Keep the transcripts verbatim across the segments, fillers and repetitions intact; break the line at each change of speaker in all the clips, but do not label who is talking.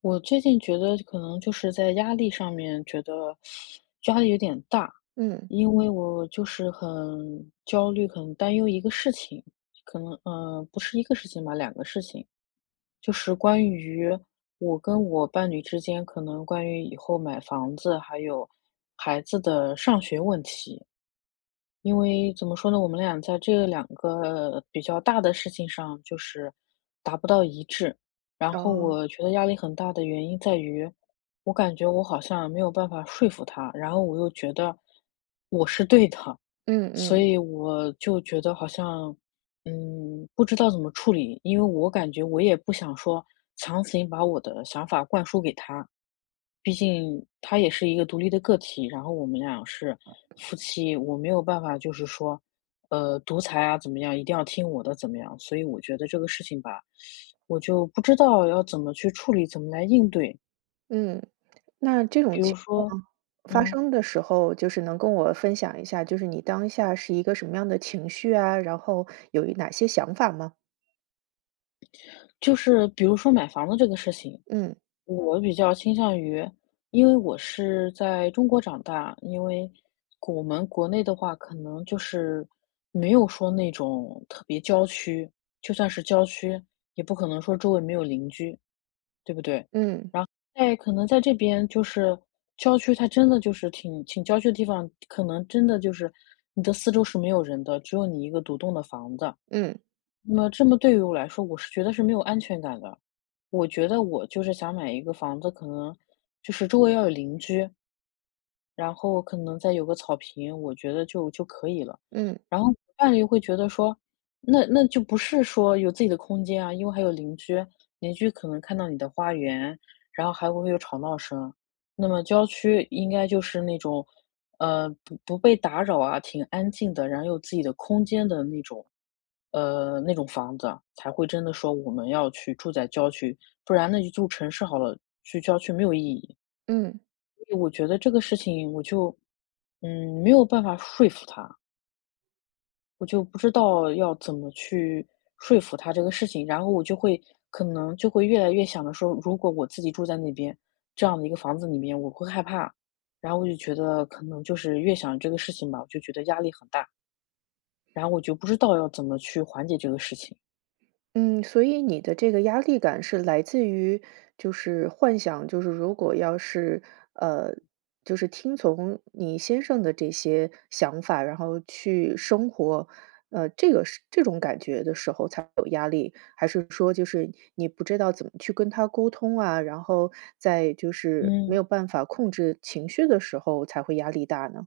我最近觉得可能就是在压力上面觉得压力有点大，
嗯，
因为嗯我就是很焦虑、很担忧一个事情，可能嗯，不是一个事情吧，两个事情，就是关于我跟我伴侣之间可能关于以后买房子还有孩子的上学问题。因为怎么说呢，我们俩在这两个比较大的事情上就是达不到一致。然后
哦，
我觉得压力很大的原因在于，我感觉我好像没有办法说服他，然后我又觉得我是对的，
嗯
所
嗯
以我就觉得好像嗯，不知道怎么处理，因为我感觉我也不想说强行把我的想法灌输给他，毕竟他也是一个独立的个体，然后我们俩是夫妻，我没有办法就是说，呃，独裁啊怎么样，一定要听我的怎么样，所以我觉得这个事情吧，我就不知道要怎么去处理，怎么来应对，
嗯。那这种
比如
情
说。
发
嗯。
生的时候，就是能跟我分享一下，就是你当下是一个什么样的情绪啊，然后有一哪些想法吗？
就是比如说买房子这个事情，
嗯，
我比较倾向于，因为我是在中国长大，因为我们国内的话，可能就是没有说那种特别郊区，就算是郊区，也不可能说周围没有邻居，对不对？
嗯，
然后在可能在这边就是郊区，它真的就是挺挺郊区的地方，可能真的就是你的四周是没有人的，只有你一个独栋的房子。
嗯，
那么这么对于我来说，我是觉得是没有安全感的。我觉得我就是想买一个房子，可能就是周围要有邻居，然后可能再有个草坪，我觉得就就可以了。
嗯，
然后嗯伴侣会觉得说，那那就不是说有自己的空间啊，因为还有邻居，邻居可能看到你的花园，然后还会有吵闹声。那么郊区应该就是那种，呃，不不被打扰啊，挺安静的，然后有自己的空间的那种，呃，那种房子才会真的说我们要去住在郊区，不然那就住城市好了，去郊区没有意义。
嗯。
所以我觉得这个事情我就，嗯，没有办法说服他，我就不知道要怎么去说服他这个事情，然后我就会可能就会越来越想着说，如果我自己住在那边这样的一个房子里面，我会害怕，然后我就觉得可能就是越想这个事情吧，我就觉得压力很大，然后我就不知道要怎么去缓解这个事情。
嗯，所以你的这个压力感是来自于就是幻想，就是如果要是呃，就是听从你先生的这些想法，然后去生活，呃，这个是这种感觉的时候才有压力，还是说就是你不知道怎么去跟他沟通啊，然后在就是没
嗯。
有办法控制情绪的时候才会压力大呢？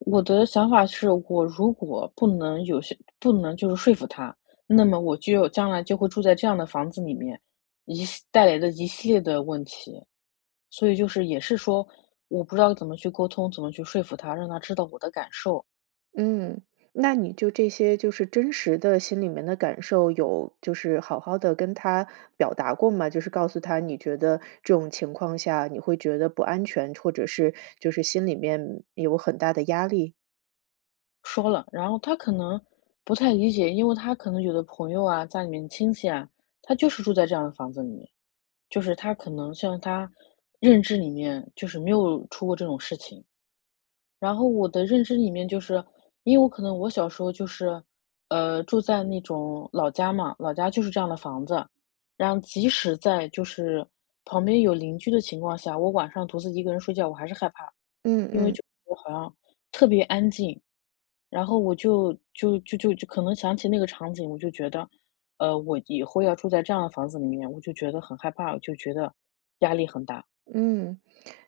我的想法是，我如果不能有些不能就是说服他，那么我就将来就会住在这样的房子里面，一系带来的一系列的问题。所以就是也是说，我不知道怎么去沟通，怎么去说服他，让他知道我的感受，
嗯，那你就这些就是真实的心里面的感受，有就是好好的跟他表达过吗？就是告诉他你觉得这种情况下你会觉得不安全，或者是就是心里面有很大的压力？
说了，然后他可能不太理解，因为他可能有的朋友啊，家里面亲戚啊，他就是住在这样的房子里面，就是他可能像他认知里面就是没有出过这种事情。然后我的认知里面就是，因为我可能我小时候就是，呃，住在那种老家嘛，老家就是这样的房子，然后即使在就是旁边有邻居的情况下，我晚上独自一个人睡觉，我还是害怕，
嗯
因为
嗯
就我好像特别安静，然后我就就就就就可能想起那个场景，我就觉得，呃，我以后要住在这样的房子里面，我就觉得很害怕，我就觉得压力很大。
嗯，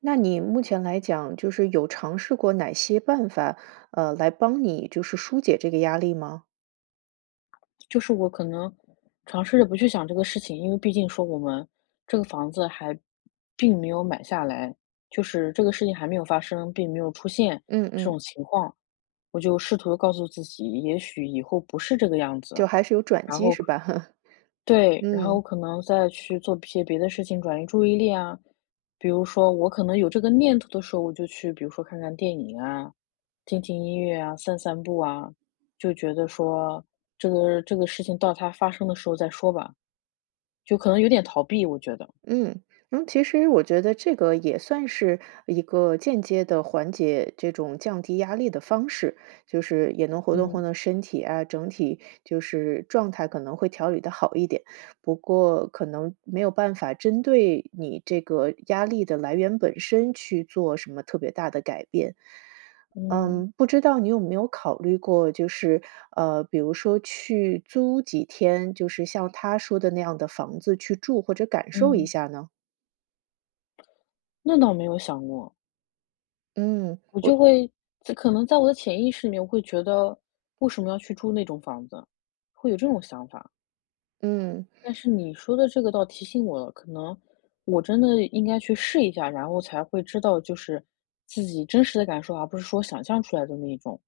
那你目前来讲，就是有尝试过哪些办法，呃，来帮你就是疏解这个压力吗？
就是我可能尝试着不去想这个事情，因为毕竟说我们这个房子还并没有买下来，就是这个事情还没有发生，并没有出现
嗯
这种
嗯，
情况，我就试图告诉自己，也许以后不是这个样子，
就还是有转
然
机
后
是
可
吧？
对，然后
嗯。
可能再去做一些别的事情转移注意力啊，比如说我可能有这个念头的时候，我就去比如说看看电影啊，听听音乐啊，散散步啊，就觉得说这个这个事情到它发生的时候再说吧，就可能有点逃避，我觉得。
嗯嗯，其实我觉得这个也算是一个间接的缓解这种降低压力的方式，就是也能活动活
嗯
动身体啊，整体就是状态可能会调理的好一点。不过可能没有办法针对你这个压力的来源本身去做什么特别大的改变。
嗯
嗯，不知道你有没有考虑过，就是呃，比如说去租几天，就是像他说的那样的房子去住或者感受一
嗯。
下呢？
那倒没有想过，
嗯
我就会这可能在我的潜意识里面，我会觉得为什么要去住那种房子，会有这种想法。
嗯
但是你说的这个倒提醒我了，可能我真的应该去试一下，然后才会知道就是自己真实的感受，而不是说想象出来的那种。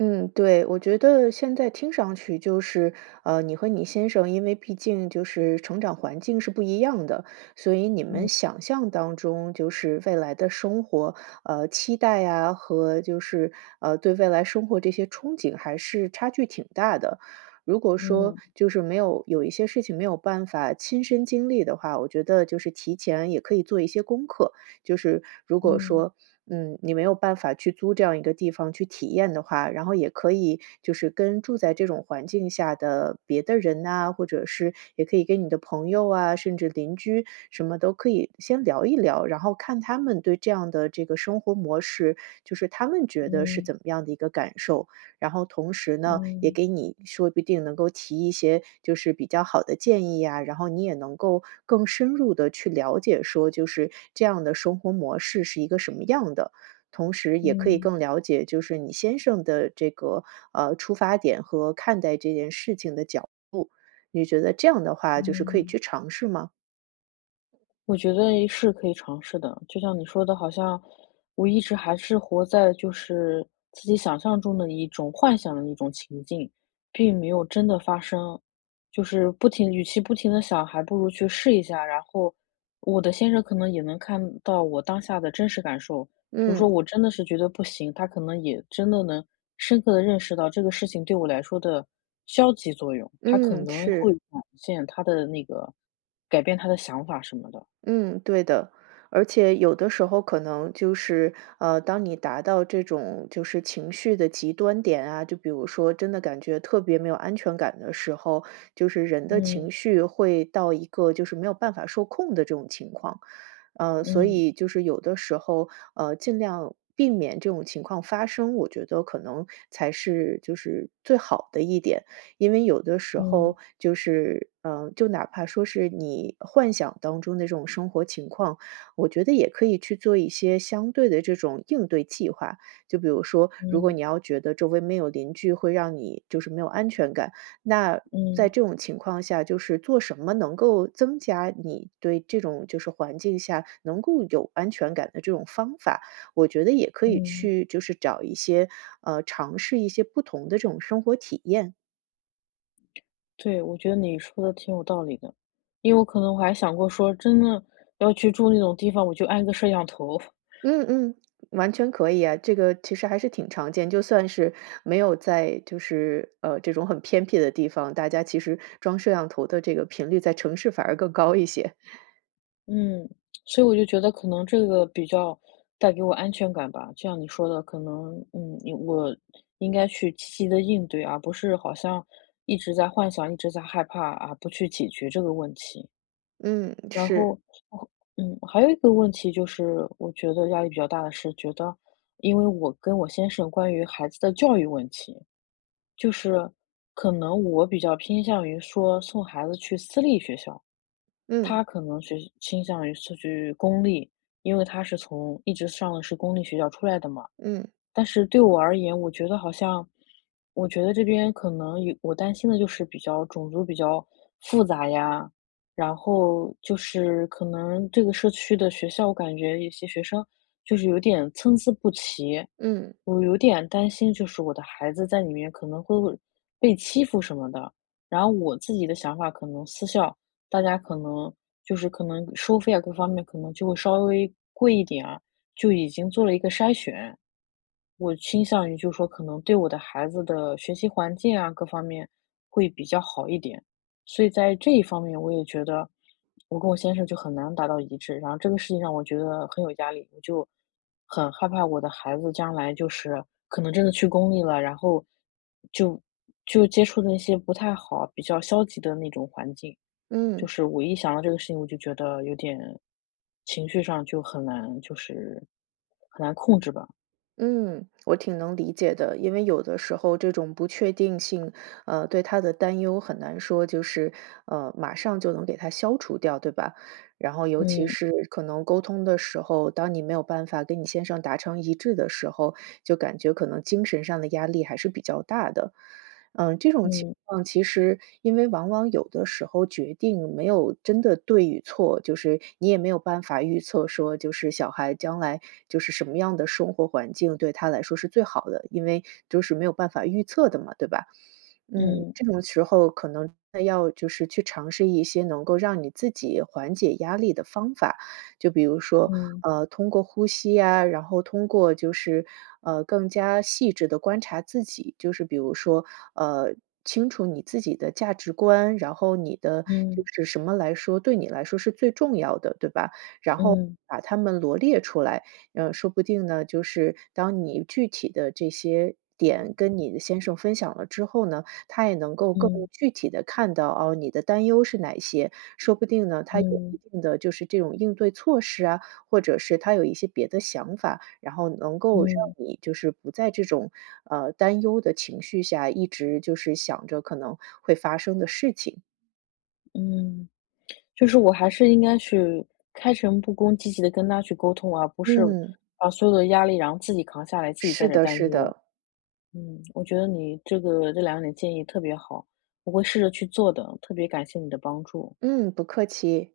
嗯，对，我觉得现在听上去就是，呃，你和你先生，因为毕竟就是成长环境是不一样的，所以你们想象当中就是未来的生活，呃，期待呀和就是呃对未来生活这些憧憬还是差距挺大的。如果说
嗯
就是没有有一些事情没有办法亲身经历的话，我觉得就是提前也可以做一些功课。就是如果
嗯
说嗯，你没有办法去租这样一个地方去体验的话，然后也可以就是跟住在这种环境下的别的人呐，或者是也可以跟你的朋友啊，甚至邻居什么都可以先聊一聊，然后看他们对这样的这个生活模式，就是他们觉得是
嗯
怎么样的一个感受。然后同时呢，也
嗯
给你说不定能够提一些就是比较好的建议呀，然后你也能够更深入的去了解说就是这样的生活模式是一个什么样的。同时也可以
嗯
更了解就是你先生的这个，呃，出发点和看待这件事情的角度，你觉得这样的话
嗯
就是可以
嗯。
去尝试吗？
我觉得是可以尝试的，就像你说的，好像我一直还是活在就是自己想象中的一种幻想的一种情境，并没有真的发生。就是不停，与其不停的想，还不如去试一下。然后我的先生可能也能看到我当下的真实感受，比如
嗯，
说我真的是觉得不行，他可能也真的能深刻的认识到这个事情对我来说的消极作用，他可
嗯，
能会
是。
展现他的那个改变他的想法什么的。
嗯，对的，而且有的时候可能就是，呃，当你达到这种就是情绪的极端点啊，就比如说真的感觉特别没有安全感的时候，就是人的
嗯
情绪会到一个就是没有办法受控的这种情况，呃，所
嗯
以就是有的时候，呃，尽量避免这种情况发生，我觉得可能才是就是最好的一点。因为有的时
嗯
候就是，呃，就哪怕说是你幻想当中的这种生活情况，我觉得也可以去做一些相对的这种应对计划。就比如说，如果
嗯
你要觉得周围没有邻居会让你就是没有安全感，那在
嗯
这种情况下，就是做什么能够增加你对这种就是环境下能够有安全感的这种方法，我觉得也可以
嗯，
去就是找一些，呃，尝试一些不同的这种生活体验。
对，我觉得你说的挺有道理的，因为我可能我还想过说，真的要去住那种地方，我就安个摄像头。
嗯嗯，完全可以啊，这个其实还是挺常见，就算是没有在就是呃这种很偏僻的地方，大家其实装摄像头的这个频率在城市反而更高一些。
嗯。所以我就觉得可能这个比较带给我安全感吧。就像你说的，可能嗯，你我应该去积极的应对，而不是好像一直在幻想，一直在害怕啊，不去解决这个问题。
嗯，
然后，
是，
哦。嗯，还有一个问题就是，我觉得压力比较大的是，觉得因为我跟我先生关于孩子的教育问题，就是可能我比较偏向于说送孩子去私立学校，
嗯
他可能学倾向于是去公立，因为他是从一直上的是公立学校出来的嘛。
嗯
但是对我而言，我觉得好像，我觉得这边可能有我担心的就是比较种族比较复杂呀，然后就是可能这个社区的学校，我感觉有些学生就是有点参差不齐，
嗯
我有点担心，就是我的孩子在里面可能会被欺负什么的。然后我自己的想法，可能私校大家可能就是可能收费啊各方面可能就会稍微贵一点啊，就已经做了一个筛选。我倾向于就说可能对我的孩子的学习环境啊，各方面会比较好一点。所以在这一方面，我也觉得我跟我先生就很难达到一致，然后这个事情让我觉得很有压力，我就很害怕我的孩子将来就是可能真的去公立了，然后就就接触那些不太好、比较消极的那种环境。就
嗯。
是我一想到这个事情，我就觉得有点情绪上就很难，就是很难控制吧。
嗯，我挺能理解的，因为有的时候这种不确定性，呃，对他的担忧很难说就是，呃，马上就能给他消除掉，对吧？然后尤其
嗯
是可能沟通的时候，当你没有办法跟你先生达成一致的时候，就感觉可能精神上的压力还是比较大的。嗯，这种情
嗯
况其实因为往往有的时候决定没有真的对与错，就是你也没有办法预测说，就是小孩将来就是什么样的生活环境对他来说是最好的，因为就是没有办法预测的嘛，对吧？嗯，
嗯
这种时候可能真的要就是去尝试一些能够让你自己缓解压力的方法，就比如说，
嗯
呃，通过呼吸呀，然后通过就是，呃，更加细致的观察自己，就是比如说，呃，清楚你自己的价值观，然后你的就
嗯
是什么来说对你来说是最重要的，对吧？然后
嗯
把它们罗列出来，呃，说不定呢，就是当你具体的这些点跟你的先生分享了之后呢，他也能够更
嗯
具体的看到，哦，你的担忧是哪些，说不定呢，他有
嗯
一定的就是这种应对措施啊，或者是他有一些别的想法，然后能够让
嗯
你就是不在这种，呃，担忧的情绪下，一直就是想着可能会发生的事情。
嗯。就是我还是应该去开诚布公、积极的跟他去沟通，而不是
嗯，
把所有的压力然后自己扛下来，自己在
是
这儿
的
担
是
忧。
的，
嗯，我觉得你这个这两点建议特别好，我会试着去做的，特别感谢你的帮助。
嗯，不客气。